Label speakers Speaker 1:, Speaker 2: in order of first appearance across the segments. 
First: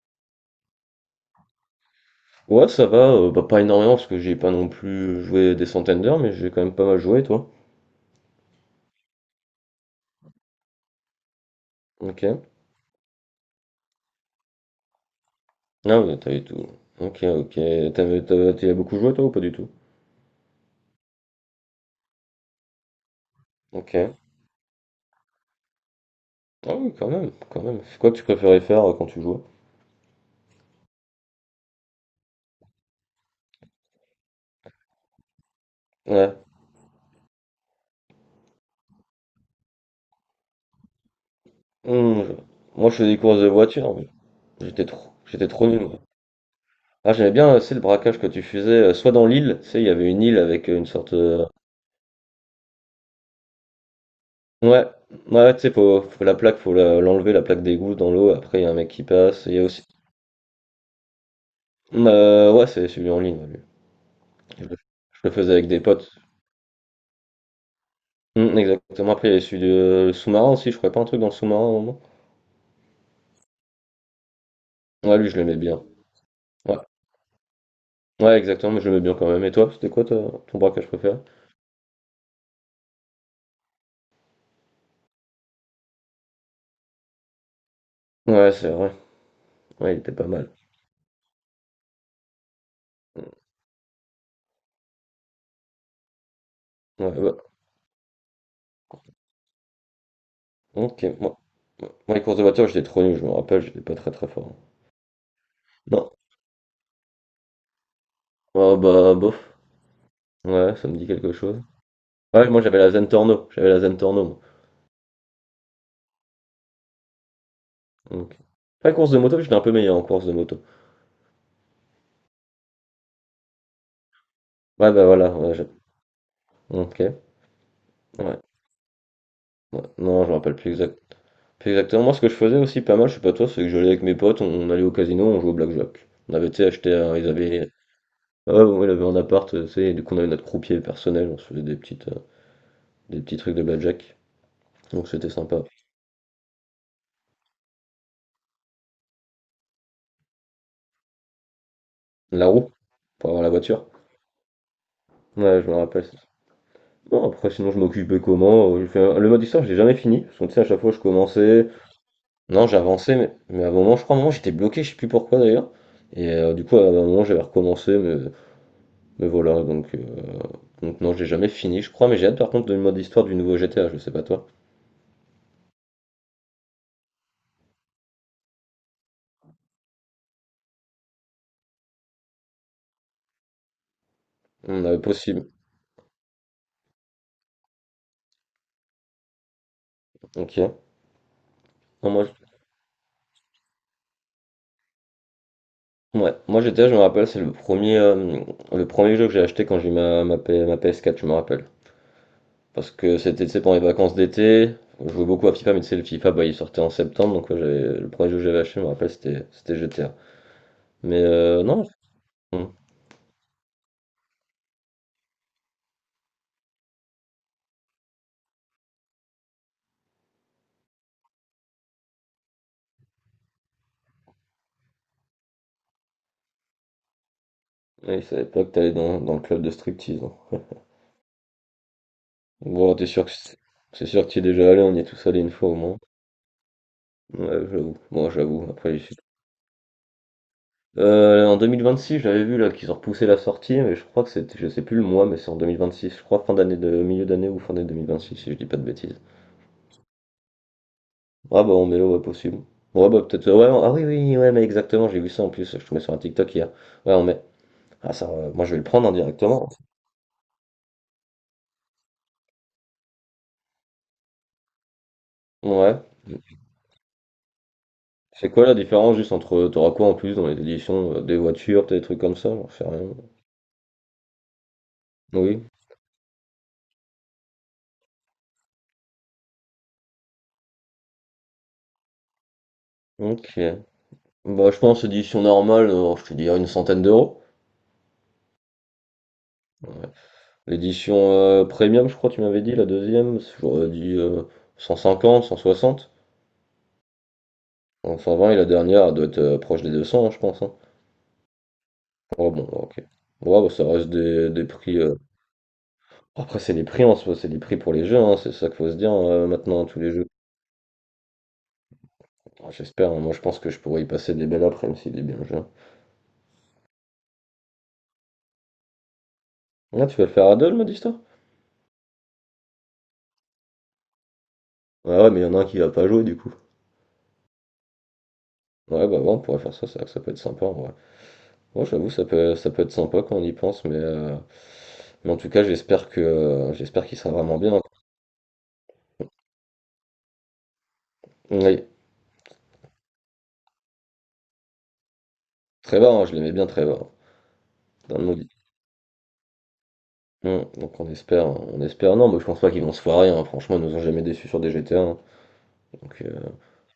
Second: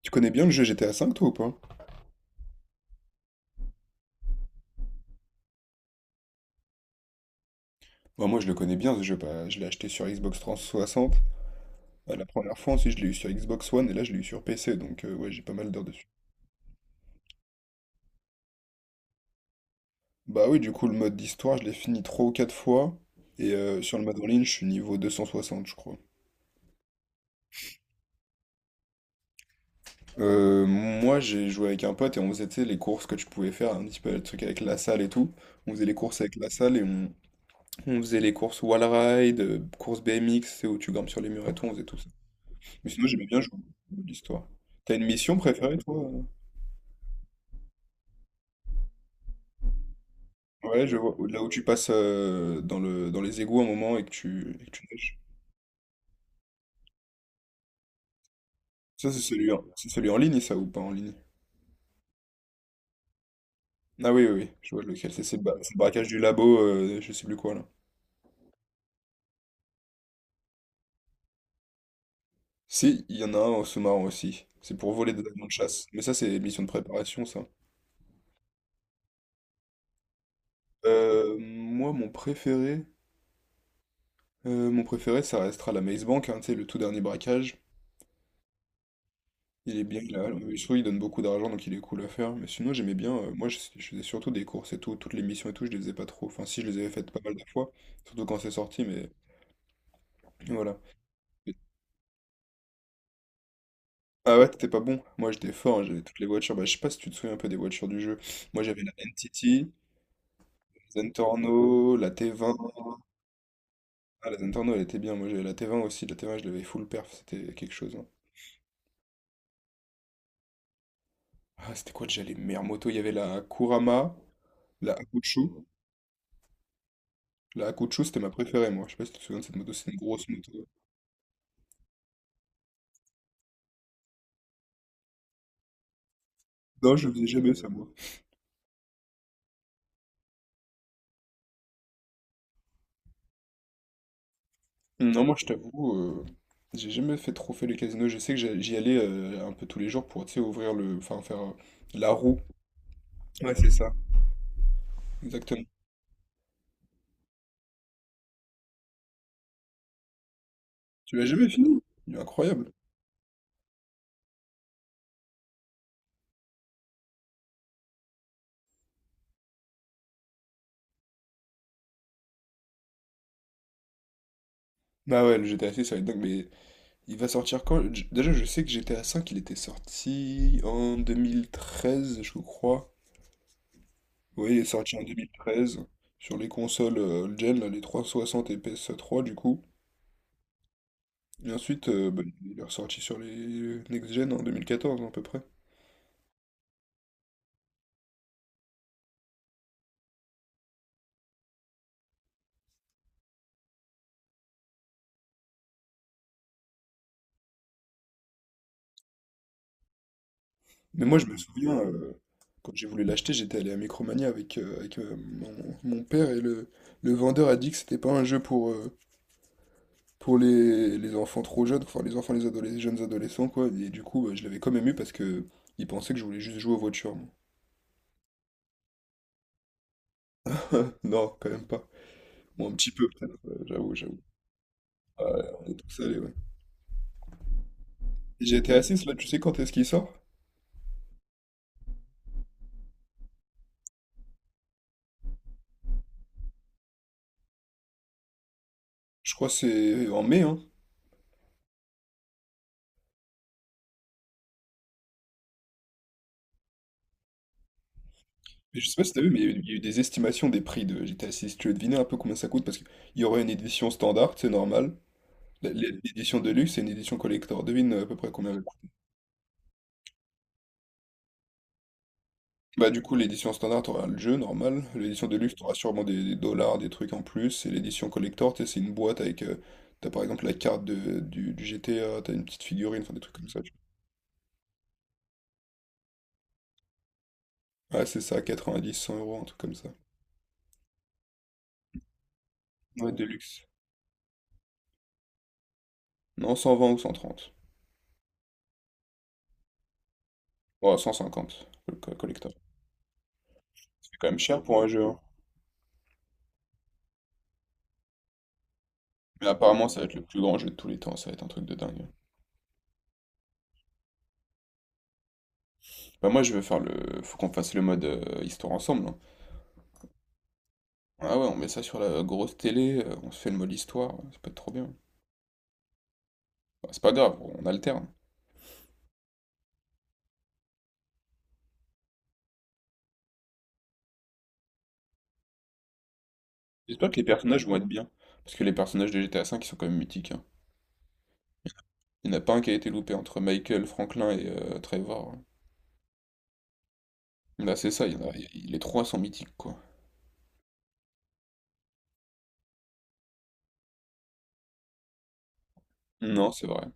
Speaker 1: Tu connais bien le jeu GTA V, toi, ou pas?
Speaker 2: Ouais, ça va, bah, pas énormément parce que j'ai pas non plus joué des centaines d'heures, mais j'ai quand même pas mal joué, toi.
Speaker 1: Bah, moi, je le connais bien, ce jeu. Bah, je l'ai acheté sur Xbox 360.
Speaker 2: Ok.
Speaker 1: La première fois, ensuite, je l'ai eu sur Xbox One, et là, je l'ai eu sur PC, donc ouais, j'ai pas mal d'heures
Speaker 2: Ah
Speaker 1: dessus.
Speaker 2: ouais, t'as eu tout. Ok, ok. T'y as beaucoup joué, toi, ou pas du tout?
Speaker 1: Bah oui, du coup, le mode d'histoire, je l'ai fini 3 ou 4 fois, et
Speaker 2: Ok.
Speaker 1: sur le mode en ligne, je suis niveau 260, je crois.
Speaker 2: Ah oui, quand même, quand même. C'est quoi que tu préférais faire quand tu jouais?
Speaker 1: Moi, j'ai joué avec un pote, et on faisait, tu sais, les courses que tu pouvais faire, un petit peu le truc avec la salle et tout. On faisait les courses avec
Speaker 2: Ouais.
Speaker 1: la salle, et on faisait les courses wall ride, courses BMX, c'est où tu grimpes sur les murs et tout, on faisait tout.
Speaker 2: Hmm,
Speaker 1: Mais
Speaker 2: Moi, je
Speaker 1: sinon,
Speaker 2: faisais des
Speaker 1: j'aimais bien
Speaker 2: courses de
Speaker 1: jouer
Speaker 2: voiture, mais
Speaker 1: l'histoire.
Speaker 2: j'étais
Speaker 1: T'as une
Speaker 2: trop,
Speaker 1: mission
Speaker 2: j'étais trop
Speaker 1: préférée,
Speaker 2: nul. moi.
Speaker 1: toi?
Speaker 2: Ah, j'aimais bien, c'est le braquage que tu faisais, soit dans l'île, tu sais, il y avait une île avec une
Speaker 1: Ouais, je
Speaker 2: sorte.
Speaker 1: vois. Là où tu passes dans les égouts un moment et que tu, et que
Speaker 2: Ouais,
Speaker 1: tu nages.
Speaker 2: ouais, tu sais, faut la plaque, l'enlever, la plaque d'égout dans l'eau, après, il y a un mec qui
Speaker 1: Ça, c'est
Speaker 2: passe,
Speaker 1: celui
Speaker 2: il y
Speaker 1: en,
Speaker 2: a aussi.
Speaker 1: c'est celui en ligne, ça, ou pas en ligne?
Speaker 2: Ouais, c'est celui en ligne, ouais, lui.
Speaker 1: Ah oui, oui, oui,
Speaker 2: Je
Speaker 1: je
Speaker 2: le
Speaker 1: vois lequel.
Speaker 2: je
Speaker 1: C'est
Speaker 2: le
Speaker 1: c'est le,
Speaker 2: faisais
Speaker 1: ba-
Speaker 2: avec
Speaker 1: c'est le
Speaker 2: des
Speaker 1: braquage
Speaker 2: potes.
Speaker 1: du labo, je sais plus quoi, là.
Speaker 2: Mm, exactement. Après, il y avait celui de le sous-marin aussi, je crois pas un truc dans le sous-marin au moment.
Speaker 1: Si, il y en a un en sous-marin aussi. C'est pour voler
Speaker 2: Ouais,
Speaker 1: des
Speaker 2: lui, je
Speaker 1: avions de
Speaker 2: l'aimais bien.
Speaker 1: chasse. Mais ça, c'est mission de
Speaker 2: Ouais.
Speaker 1: préparation, ça.
Speaker 2: Ouais, exactement, mais je l'aimais bien quand même. Et toi, c'était quoi toi, ton braquage préféré?
Speaker 1: Moi, mon préféré, ça restera la Maze Bank, hein, tu sais, le tout dernier braquage.
Speaker 2: Ouais, c'est vrai.
Speaker 1: Il est
Speaker 2: Ouais, il
Speaker 1: bien,
Speaker 2: était
Speaker 1: il
Speaker 2: pas
Speaker 1: a,
Speaker 2: mal.
Speaker 1: mais je trouve qu'il donne beaucoup d'argent, donc il est cool à faire. Mais sinon, j'aimais bien. Moi, je faisais surtout des courses et tout. Toutes les missions et tout, je les faisais pas trop. Enfin, si, je les avais
Speaker 2: Ouais,
Speaker 1: faites pas
Speaker 2: ouais.
Speaker 1: mal de fois. Surtout quand c'est sorti, mais voilà.
Speaker 2: Ok, moi. Moi, les courses de voiture, j'étais trop nul, je me rappelle, j'étais pas très très
Speaker 1: Ah ouais,
Speaker 2: fort.
Speaker 1: t'étais pas bon. Moi, j'étais fort, hein, j'avais
Speaker 2: Non.
Speaker 1: toutes les voitures. Bah, je sais pas si tu te souviens un peu des voitures du jeu. Moi,
Speaker 2: Ah
Speaker 1: j'avais la
Speaker 2: bah, bof.
Speaker 1: NTT,
Speaker 2: Ouais,
Speaker 1: la
Speaker 2: ça me dit quelque chose.
Speaker 1: Zentorno, la
Speaker 2: Ouais,
Speaker 1: T20.
Speaker 2: moi j'avais la Zentorno,
Speaker 1: Ah, la
Speaker 2: moi.
Speaker 1: Zentorno, elle était bien. Moi, j'avais la T20 aussi. La T20, je l'avais full perf. C'était quelque chose, hein.
Speaker 2: Donc. Après, course de moto, j'étais un peu meilleur en course de moto.
Speaker 1: Ah, c'était quoi déjà les meilleures motos? Il y avait la Kurama,
Speaker 2: Ouais,
Speaker 1: la
Speaker 2: bah voilà,
Speaker 1: Akuchu.
Speaker 2: ouais, ok.
Speaker 1: La Akuchu, c'était ma
Speaker 2: Ouais.
Speaker 1: préférée, moi. Je sais pas si tu te souviens de cette moto.
Speaker 2: Ouais,
Speaker 1: C'est une
Speaker 2: Non,
Speaker 1: grosse
Speaker 2: je me rappelle
Speaker 1: moto.
Speaker 2: plus, plus exactement. Moi, ce que je faisais aussi pas mal, je sais pas toi, c'est que j'allais avec mes potes, on allait au casino, on jouait au blackjack. On avait, tu sais, acheté,
Speaker 1: Non, je faisais
Speaker 2: ils
Speaker 1: jamais ça,
Speaker 2: avaient,
Speaker 1: moi.
Speaker 2: ah ouais, bon, il avait un appart, tu sais, et du coup, on avait notre croupier personnel, on se faisait des petits trucs de blackjack. Donc,
Speaker 1: Non,
Speaker 2: c'était
Speaker 1: moi, je
Speaker 2: sympa.
Speaker 1: t'avoue, j'ai jamais fait trop fait les casinos. Je sais que j'y allais un peu tous les jours pour, tu sais, ouvrir enfin, faire la roue.
Speaker 2: La roue, pour avoir la
Speaker 1: Ouais, c'est
Speaker 2: voiture.
Speaker 1: ça.
Speaker 2: Ouais,
Speaker 1: Exactement.
Speaker 2: je me rappelle. Non, après, sinon, je m'occupais comment? Le mode histoire, je l'ai jamais fini, parce que, tu sais, à chaque fois, je
Speaker 1: Tu l'as jamais
Speaker 2: commençais.
Speaker 1: fini? Il est
Speaker 2: Non,
Speaker 1: incroyable.
Speaker 2: j'avançais, mais à un moment, je crois, à un moment, j'étais bloqué, je sais plus pourquoi d'ailleurs. Et du coup, à un moment, j'avais recommencé, mais voilà, donc. Donc non, j'ai jamais fini, je crois, mais j'ai hâte par contre de mode histoire du nouveau GTA, je sais pas toi.
Speaker 1: Bah ouais, le GTA 6, ça va être dingue, mais il va sortir quand? Déjà, je sais que GTA 5, il était sorti en 2013, je crois. Oui, il est
Speaker 2: On
Speaker 1: sorti
Speaker 2: a
Speaker 1: en deux mille
Speaker 2: possible.
Speaker 1: treize sur les consoles old gen, là, les 360 et PS3, du coup.
Speaker 2: Ok.
Speaker 1: Et ensuite,
Speaker 2: Non,
Speaker 1: bah,
Speaker 2: moi,
Speaker 1: il est ressorti sur les next gen en 2014, à peu près.
Speaker 2: ouais. Moi GTA, je me rappelle, c'est le premier jeu que j'ai acheté quand j'ai eu ma PS4, je me rappelle. Parce que c'était, tu sais, pendant les vacances d'été, je jouais beaucoup à FIFA, mais tu sais, le FIFA, bah, il sortait en septembre, donc ouais, le premier jeu que j'avais acheté, je me rappelle, c'était GTA.
Speaker 1: Mais moi,
Speaker 2: Mais
Speaker 1: je me souviens,
Speaker 2: non,
Speaker 1: quand
Speaker 2: hum.
Speaker 1: j'ai voulu l'acheter, j'étais allé à Micromania avec, mon père et le vendeur a dit que c'était pas un jeu pour, les enfants trop jeunes, enfin les enfants, les jeunes adolescents, quoi. Et du coup, bah, je l'avais quand même eu parce que il pensait que je voulais juste jouer aux voitures, moi.
Speaker 2: Ouais, c'est à l'époque, t'allais dans le club de striptease, hein.
Speaker 1: Non, quand même pas. Bon, un petit
Speaker 2: Bon,
Speaker 1: peu,
Speaker 2: t'es sûr que
Speaker 1: peut-être,
Speaker 2: c'est
Speaker 1: j'avoue,
Speaker 2: c'est
Speaker 1: j'avoue.
Speaker 2: sûr que tu es déjà allé, on y est
Speaker 1: Ouais,
Speaker 2: tous allés une
Speaker 1: on
Speaker 2: fois
Speaker 1: est
Speaker 2: au moins.
Speaker 1: tous allés, ouais.
Speaker 2: Ouais, j'avoue. Moi,
Speaker 1: Et
Speaker 2: j'avoue.
Speaker 1: GTA
Speaker 2: Après,
Speaker 1: 6, là, tu sais quand est-ce qu'il sort?
Speaker 2: En six j'avais vu là qu'ils ont repoussé la sortie, mais je crois que c'était, je sais plus le mois, mais c'est en 2026, je crois fin d'année de milieu d'année ou fin d'année 2026, si je dis pas de bêtises.
Speaker 1: Je crois que c'est en mai, hein.
Speaker 2: Ah bah on est là, ouais, possible. Ouais bah peut-être, ouais, ah oui oui, ouais mais exactement, j'ai vu ça en plus, je te mets sur un TikTok hier. Ouais on met, ah ça, moi je vais
Speaker 1: Mais
Speaker 2: le
Speaker 1: je sais pas
Speaker 2: prendre hein,
Speaker 1: si t'as vu, mais il y a eu il
Speaker 2: directement.
Speaker 1: y a eu des estimations des prix de GTA 6. Tu veux deviner un peu combien ça coûte? Parce qu'il y aurait une édition standard, c'est normal. La- la-
Speaker 2: Ouais.
Speaker 1: L'édition Deluxe et une édition collector. Devine à peu près
Speaker 2: C'est
Speaker 1: combien elle
Speaker 2: quoi la
Speaker 1: coûte.
Speaker 2: différence juste entre, t'auras quoi en plus dans les éditions, des voitures, peut-être des trucs comme ça, j'en sais
Speaker 1: Bah du
Speaker 2: rien.
Speaker 1: coup, l'édition standard, t'auras le jeu, normal. L'édition de luxe
Speaker 2: Oui.
Speaker 1: t'auras sûrement des dollars, des trucs en plus. Et l'édition collector, tu sais, c'est une boîte avec, t'as par exemple la carte de, du GTA, t'as une petite figurine, enfin des trucs comme
Speaker 2: Ok.
Speaker 1: ça, tu
Speaker 2: Bah je pense édition normale, je te dirais une centaine d'euros.
Speaker 1: vois. Ouais, c'est ça, 90, 100 euros, un truc comme ça.
Speaker 2: L'édition premium, je crois, tu m'avais dit, la
Speaker 1: Ouais, de
Speaker 2: deuxième,
Speaker 1: luxe.
Speaker 2: j'aurais dit 150, 160,
Speaker 1: Non, 120 ou 130.
Speaker 2: donc 120, et la dernière elle doit être proche des 200, hein, je pense, hein.
Speaker 1: Ouais, 150, le
Speaker 2: Ouais,
Speaker 1: collector.
Speaker 2: bon, ok. Ouais, bah, ça reste
Speaker 1: C'est quand même
Speaker 2: des,
Speaker 1: cher
Speaker 2: des
Speaker 1: pour un
Speaker 2: prix.
Speaker 1: jeu, hein.
Speaker 2: Après, c'est des prix en soi, c'est des prix pour les jeux, hein, c'est ça qu'il faut se dire
Speaker 1: Mais
Speaker 2: maintenant,
Speaker 1: apparemment,
Speaker 2: tous
Speaker 1: ça va être
Speaker 2: les
Speaker 1: le
Speaker 2: jeux.
Speaker 1: plus grand jeu de tous les temps, ça va être un truc de dingue.
Speaker 2: Ah, j'espère, hein, moi je pense que je pourrais y passer des belles après, même si des belles jeux, hein.
Speaker 1: Bah moi, je veux faire faut qu'on fasse le mode histoire ensemble, hein.
Speaker 2: Ah, tu vas le faire à deux, le mode histoire?
Speaker 1: Ah ouais, on met ça sur la grosse télé, on se fait le mode histoire, ça peut être trop bien.
Speaker 2: Ouais, ouais, mais il y en a un qui va pas jouer du coup.
Speaker 1: Bah, c'est pas grave, on alterne.
Speaker 2: Ouais, bah ouais, on pourrait faire ça, c'est vrai que ça peut être sympa en. Ouais, j'avoue, ça peut être sympa quand on y pense, mais en tout cas, j'espère
Speaker 1: J'espère que
Speaker 2: qu'il
Speaker 1: les
Speaker 2: sera vraiment
Speaker 1: personnages vont
Speaker 2: bien.
Speaker 1: être bien, parce que les personnages de GTA V, ils sont quand même mythiques, hein.
Speaker 2: Oui,
Speaker 1: Il n'y en a pas un qui a été loupé entre Michael, Franklin et Trevor, hein.
Speaker 2: Trevor, hein, je l'aimais bien, Trevor.
Speaker 1: Bah c'est ça, il y
Speaker 2: Dans le
Speaker 1: en a,
Speaker 2: mobile.
Speaker 1: les trois sont mythiques, quoi.
Speaker 2: Donc on espère, on espère. Non, mais je pense pas qu'ils vont se foirer, hein. Franchement, ils nous ont jamais déçus sur des GTA, hein. Donc,
Speaker 1: Non, c'est vrai.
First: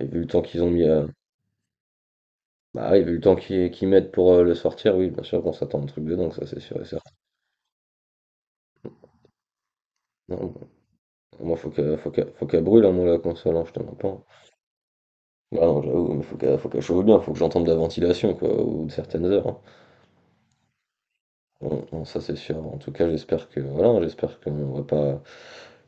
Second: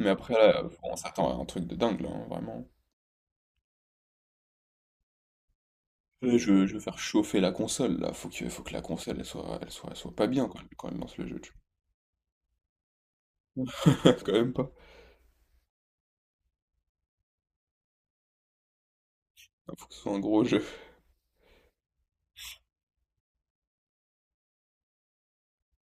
Speaker 2: et vu le
Speaker 1: après,
Speaker 2: temps
Speaker 1: là,
Speaker 2: qu'ils ont mis,
Speaker 1: on
Speaker 2: à...
Speaker 1: s'attend à un truc de dingue, là, hein, vraiment.
Speaker 2: Bah, et vu le temps qu'ils mettent pour le sortir, oui, bien sûr qu'on s'attend à un truc de dingue,
Speaker 1: Ouais,
Speaker 2: ça c'est
Speaker 1: je veux
Speaker 2: sûr et
Speaker 1: faire
Speaker 2: certain.
Speaker 1: chauffer la console là, faut que la console elle soit pas bien
Speaker 2: Non,
Speaker 1: quand
Speaker 2: bon,
Speaker 1: elle lance le jeu, tu
Speaker 2: moi faut qu'elle brûle, hein, moi la console, hein, je te mens
Speaker 1: vois.
Speaker 2: pas.
Speaker 1: Quand même pas.
Speaker 2: Bah non, j'avoue, mais faut qu'elle chauffe bien, faut que j'entende de la ventilation, quoi, ou de certaines heures, hein.
Speaker 1: Faut que ce soit un gros jeu.
Speaker 2: Non, non, ça c'est sûr. En tout cas, j'espère que voilà, j'espère qu'on va pas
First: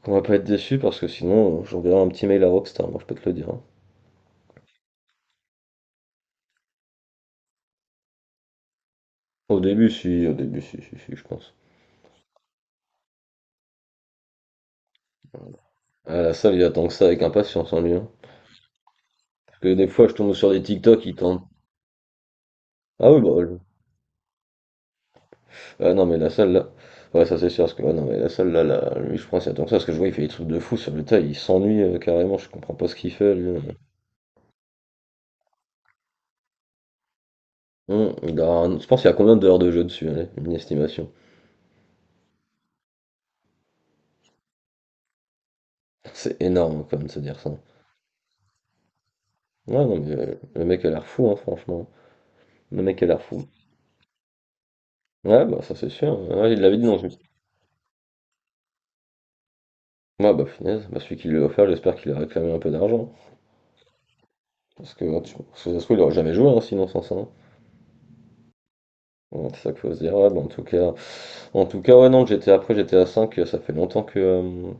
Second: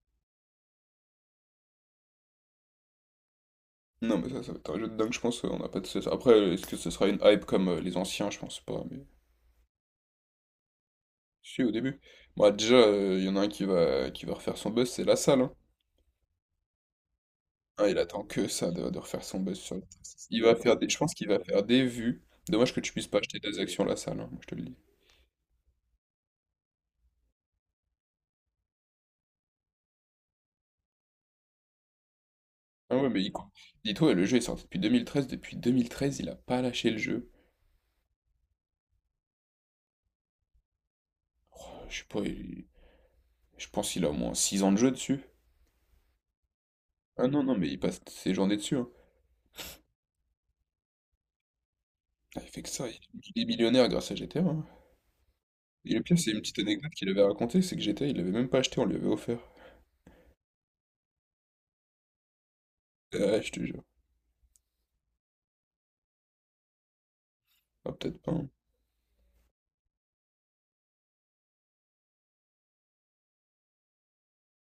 Speaker 2: qu'on va pas être déçu parce que sinon, j'enverrai un petit mail à Rockstar, moi je peux te le dire, hein.
Speaker 1: Non mais ça va être un jeu de dingue, je pense, on n'a pas de cesse. Après, est-ce que ce sera une hype comme les anciens, je pense pas, mais.
Speaker 2: Au début, si, si, si, je pense.
Speaker 1: Si au début. Moi déjà, il y en a un qui va refaire son buzz, c'est la salle, hein.
Speaker 2: À la salle, il attend que ça avec impatience, en
Speaker 1: Ah,
Speaker 2: lui,
Speaker 1: il
Speaker 2: hein.
Speaker 1: attend que ça de refaire son buzz
Speaker 2: Parce que
Speaker 1: sur le
Speaker 2: des fois, je
Speaker 1: test.
Speaker 2: tombe
Speaker 1: Il
Speaker 2: sur
Speaker 1: va
Speaker 2: des
Speaker 1: faire des. Je
Speaker 2: TikTok,
Speaker 1: pense
Speaker 2: il
Speaker 1: qu'il va
Speaker 2: tente.
Speaker 1: faire des vues. Dommage que tu puisses
Speaker 2: Ah
Speaker 1: pas
Speaker 2: oui,
Speaker 1: acheter
Speaker 2: bah,
Speaker 1: des actions la salle, hein, moi je te le dis.
Speaker 2: ah non, mais la salle là, ouais, ça c'est sûr. Parce que ouais, non, mais la salle là, là, lui, je pense, il attend que ça parce que je vois, il fait des trucs de fou sur le tas, il s'ennuie carrément. Je comprends pas ce
Speaker 1: Ah ouais
Speaker 2: qu'il
Speaker 1: mais
Speaker 2: fait, lui, hein.
Speaker 1: dis-toi, le jeu est sorti depuis 2013. Depuis 2013, il a pas lâché le jeu.
Speaker 2: Je pense qu'il y a combien d'heures de jeu dessus, allez, une estimation.
Speaker 1: Oh, je sais pas, je pense qu'il a au moins 6 ans de jeu dessus.
Speaker 2: C'est énorme quand même de se
Speaker 1: Ah
Speaker 2: dire
Speaker 1: non,
Speaker 2: ça.
Speaker 1: non, mais il passe ses journées dessus, hein.
Speaker 2: Ouais, non, mais le mec a l'air fou, hein, franchement.
Speaker 1: Ah, il fait que
Speaker 2: Le
Speaker 1: ça, il
Speaker 2: mec a l'air
Speaker 1: il
Speaker 2: fou.
Speaker 1: est millionnaire grâce à GTA, hein.
Speaker 2: Ouais, bah ça c'est
Speaker 1: Et le pire,
Speaker 2: sûr.
Speaker 1: c'est une
Speaker 2: Ouais,
Speaker 1: petite
Speaker 2: il l'avait dit
Speaker 1: anecdote
Speaker 2: dans
Speaker 1: qu'il
Speaker 2: une.
Speaker 1: avait racontée, c'est que GTA, il l'avait même pas acheté, on lui avait offert.
Speaker 2: Ouais, bah finesse. Bah, celui qui lui a offert, j'espère qu'il a réclamé un peu d'argent.
Speaker 1: Ah, ouais, je te jure.
Speaker 2: Parce que, ouais, parce que ça se trouve, il aurait jamais joué, hein, sinon sans ça, hein.
Speaker 1: Ah, peut-être pas, hein.
Speaker 2: Ouais, c'est ça qu'il faut se dire. Ouais, bah, en tout cas, ouais, non, j'étais à cinq, ça fait longtemps que, euh,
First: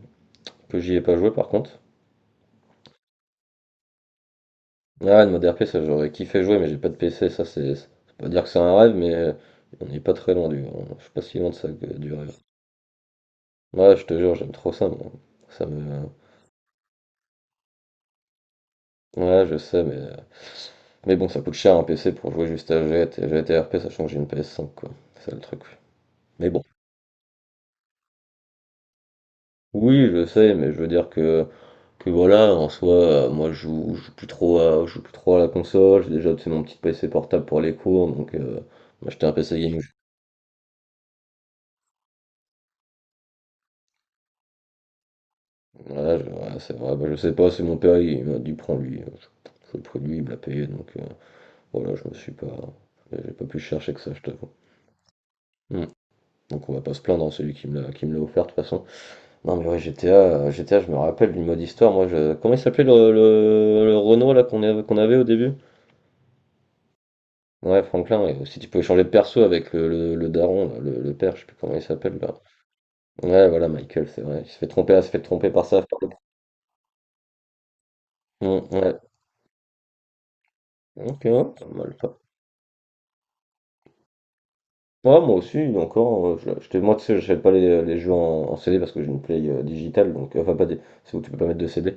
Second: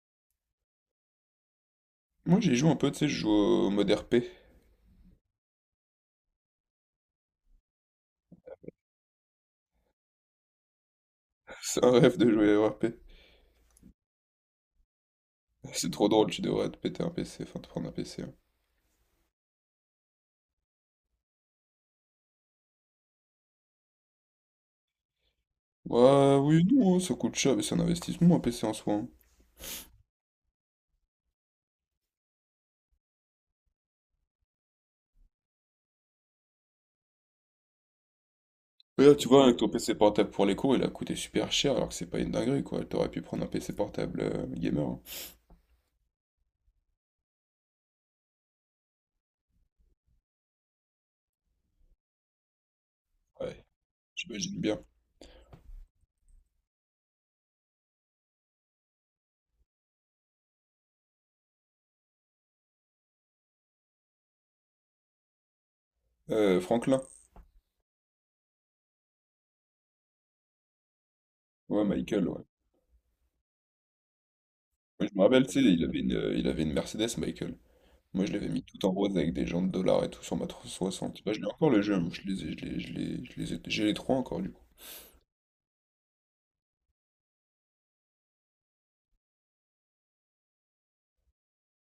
Speaker 2: que j'y ai pas joué par contre.
Speaker 1: Moi, j'y joue un peu, tu sais, je joue au mode RP.
Speaker 2: Ah, une mode RP, ça j'aurais kiffé jouer, mais j'ai pas de PC, ça c'est. C'est pas dire que c'est un rêve, mais on n'est pas très loin du. Je suis pas si loin de ça
Speaker 1: C'est un
Speaker 2: que du
Speaker 1: rêve de
Speaker 2: rêve.
Speaker 1: jouer à RP.
Speaker 2: Ouais, je te jure, j'aime trop ça, moi. Ça
Speaker 1: C'est
Speaker 2: me.
Speaker 1: trop drôle, tu devrais te péter un PC, enfin te prendre un PC, hein.
Speaker 2: Ouais, je sais, mais bon, ça coûte cher un PC pour jouer juste à GT, GTRP, sachant que j'ai une PS5, quoi. C'est ça, le truc.
Speaker 1: Ouais,
Speaker 2: Mais bon.
Speaker 1: oui, non, hein, ça coûte cher, mais c'est un investissement, un PC en soi, hein.
Speaker 2: Oui, je sais, mais je veux dire que voilà, en soi, moi, je joue plus trop à la console. J'ai déjà, tu sais, mon petit PC portable pour les cours, donc
Speaker 1: Mais là,
Speaker 2: m'acheter
Speaker 1: tu
Speaker 2: un
Speaker 1: vois, avec
Speaker 2: PC
Speaker 1: ton
Speaker 2: gaming.
Speaker 1: PC portable pour les cours, il a coûté super cher, alors que c'est pas une dinguerie, quoi. T'aurais pu prendre un PC portable gamer, hein.
Speaker 2: Voilà, ouais, c'est vrai, bah, je sais pas, c'est mon père, il m'a dit, prends lui. Je le prends lui, il me l'a payé, donc voilà, je me suis pas. J'ai pas plus
Speaker 1: Ouais,
Speaker 2: cherché que ça, je t'avoue.
Speaker 1: j'imagine bien.
Speaker 2: Hmm. Donc on va pas se plaindre, hein, celui qui me l'a offert de toute façon. Non mais ouais GTA, GTA je me rappelle du mode histoire, moi je. Comment il s'appelait le Renault là qu'on avait au début?
Speaker 1: Franklin.
Speaker 2: Ouais Franklin, ouais. Si tu pouvais changer de perso avec le daron, là, le père, je sais plus comment
Speaker 1: Ouais,
Speaker 2: il s'appelle
Speaker 1: Michael,
Speaker 2: là.
Speaker 1: ouais.
Speaker 2: Ouais voilà Michael, c'est vrai. Il se fait tromper, il
Speaker 1: Moi,
Speaker 2: se
Speaker 1: je
Speaker 2: fait
Speaker 1: me rappelle,
Speaker 2: tromper
Speaker 1: tu sais,
Speaker 2: par
Speaker 1: il
Speaker 2: ça.
Speaker 1: avait une Mercedes, Michael. Moi, je l'avais mis tout en
Speaker 2: Ouais.
Speaker 1: rose avec des jantes de dollars et tout sur ma 360.
Speaker 2: Ok,
Speaker 1: Bah, je
Speaker 2: ouais,
Speaker 1: l'ai
Speaker 2: pas
Speaker 1: encore le
Speaker 2: mal
Speaker 1: jeu, moi,
Speaker 2: ça.
Speaker 1: je les ai, je les, je les, je les ai- j'ai les trois encore, du coup.
Speaker 2: Ouais, moi aussi, encore, moi tu sais, j'achète pas les jeux en CD parce que j'ai une Play digitale, donc enfin pas des. C'est où tu peux pas mettre de CD.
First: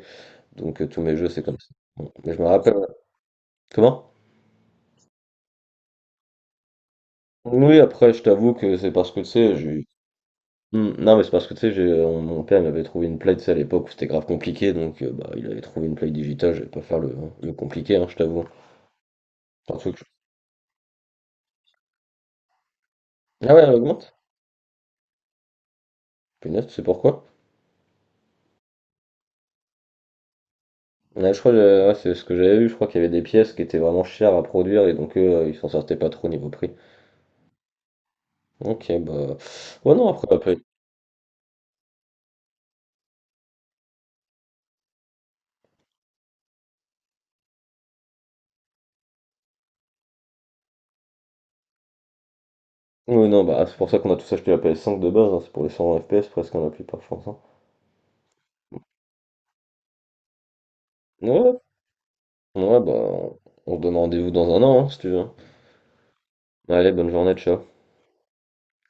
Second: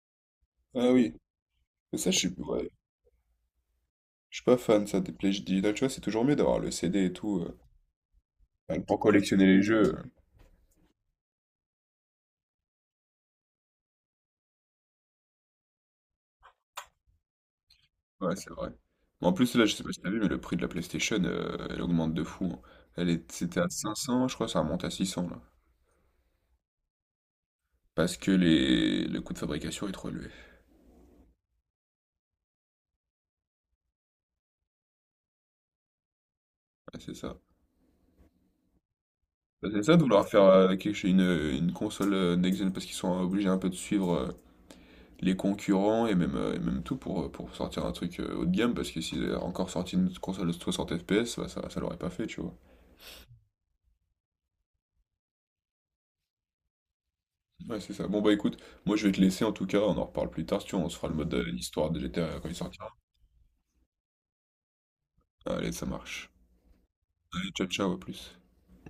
Speaker 2: Donc
Speaker 1: Ah
Speaker 2: tous
Speaker 1: oui.
Speaker 2: mes jeux c'est comme ça.
Speaker 1: Mais ça,
Speaker 2: Bon, mais je me
Speaker 1: ouais,
Speaker 2: rappelle. Ouais. Comment?
Speaker 1: je suis pas fan, ça, des plages digitales. Tu vois, c'est toujours mieux d'avoir le CD et tout.
Speaker 2: Oui, après, je t'avoue que
Speaker 1: Bah,
Speaker 2: c'est
Speaker 1: pour
Speaker 2: parce que tu
Speaker 1: collectionner
Speaker 2: sais,
Speaker 1: les
Speaker 2: j'ai.
Speaker 1: jeux.
Speaker 2: Hmm, non, mais c'est parce que tu sais, mon père il m'avait trouvé une play, tu sais, à l'époque où c'était grave compliqué, donc bah, il avait trouvé une play digitale, je vais pas faire le, hein, le compliqué, hein, je
Speaker 1: Ouais,
Speaker 2: t'avoue.
Speaker 1: c'est vrai. Mais en plus, là, je
Speaker 2: Un
Speaker 1: sais pas si
Speaker 2: truc.
Speaker 1: t'as vu, mais le prix de la PlayStation, elle augmente de fou, hein. Elle est,
Speaker 2: Ah
Speaker 1: c'était
Speaker 2: ouais,
Speaker 1: à
Speaker 2: elle
Speaker 1: cinq
Speaker 2: augmente?
Speaker 1: cents je crois, ça remonte à 600 là.
Speaker 2: Punaise, tu sais pourquoi?
Speaker 1: Le coût de fabrication est trop élevé.
Speaker 2: Ouais, je crois, ouais, c'est ce que j'avais vu, je crois qu'il y avait des pièces qui étaient vraiment chères à produire et donc eux, ils s'en sortaient pas trop au niveau prix.
Speaker 1: Ah, c'est ça.
Speaker 2: Ok, bah.
Speaker 1: Bah, c'est
Speaker 2: Ouais,
Speaker 1: ça de
Speaker 2: non,
Speaker 1: vouloir
Speaker 2: après la
Speaker 1: faire
Speaker 2: PS.
Speaker 1: quelque chose, une console next gen parce qu'ils sont obligés un peu de suivre les concurrents et même tout pour sortir un truc haut de gamme parce que s'ils avaient encore sorti une console de 60 FPS, bah, ça l'aurait pas fait, tu vois.
Speaker 2: Ouais, non, bah, c'est pour ça qu'on a tous acheté la PS5 de base, hein, c'est pour les 120 FPS presque, hein, la plupart, je pense, hein.
Speaker 1: Ouais, c'est ça. Bon, bah écoute, moi je vais te laisser en tout cas, on en reparle plus tard, si tu veux, on se fera le mode
Speaker 2: Ouais,
Speaker 1: histoire de GTA quand il
Speaker 2: ouais,
Speaker 1: sortira.
Speaker 2: bah, on se donne rendez-vous dans un an, hein, si tu veux, hein.
Speaker 1: Allez, ça marche.
Speaker 2: Allez, bonne journée,
Speaker 1: Allez, ciao,
Speaker 2: ciao.
Speaker 1: ciao, à plus.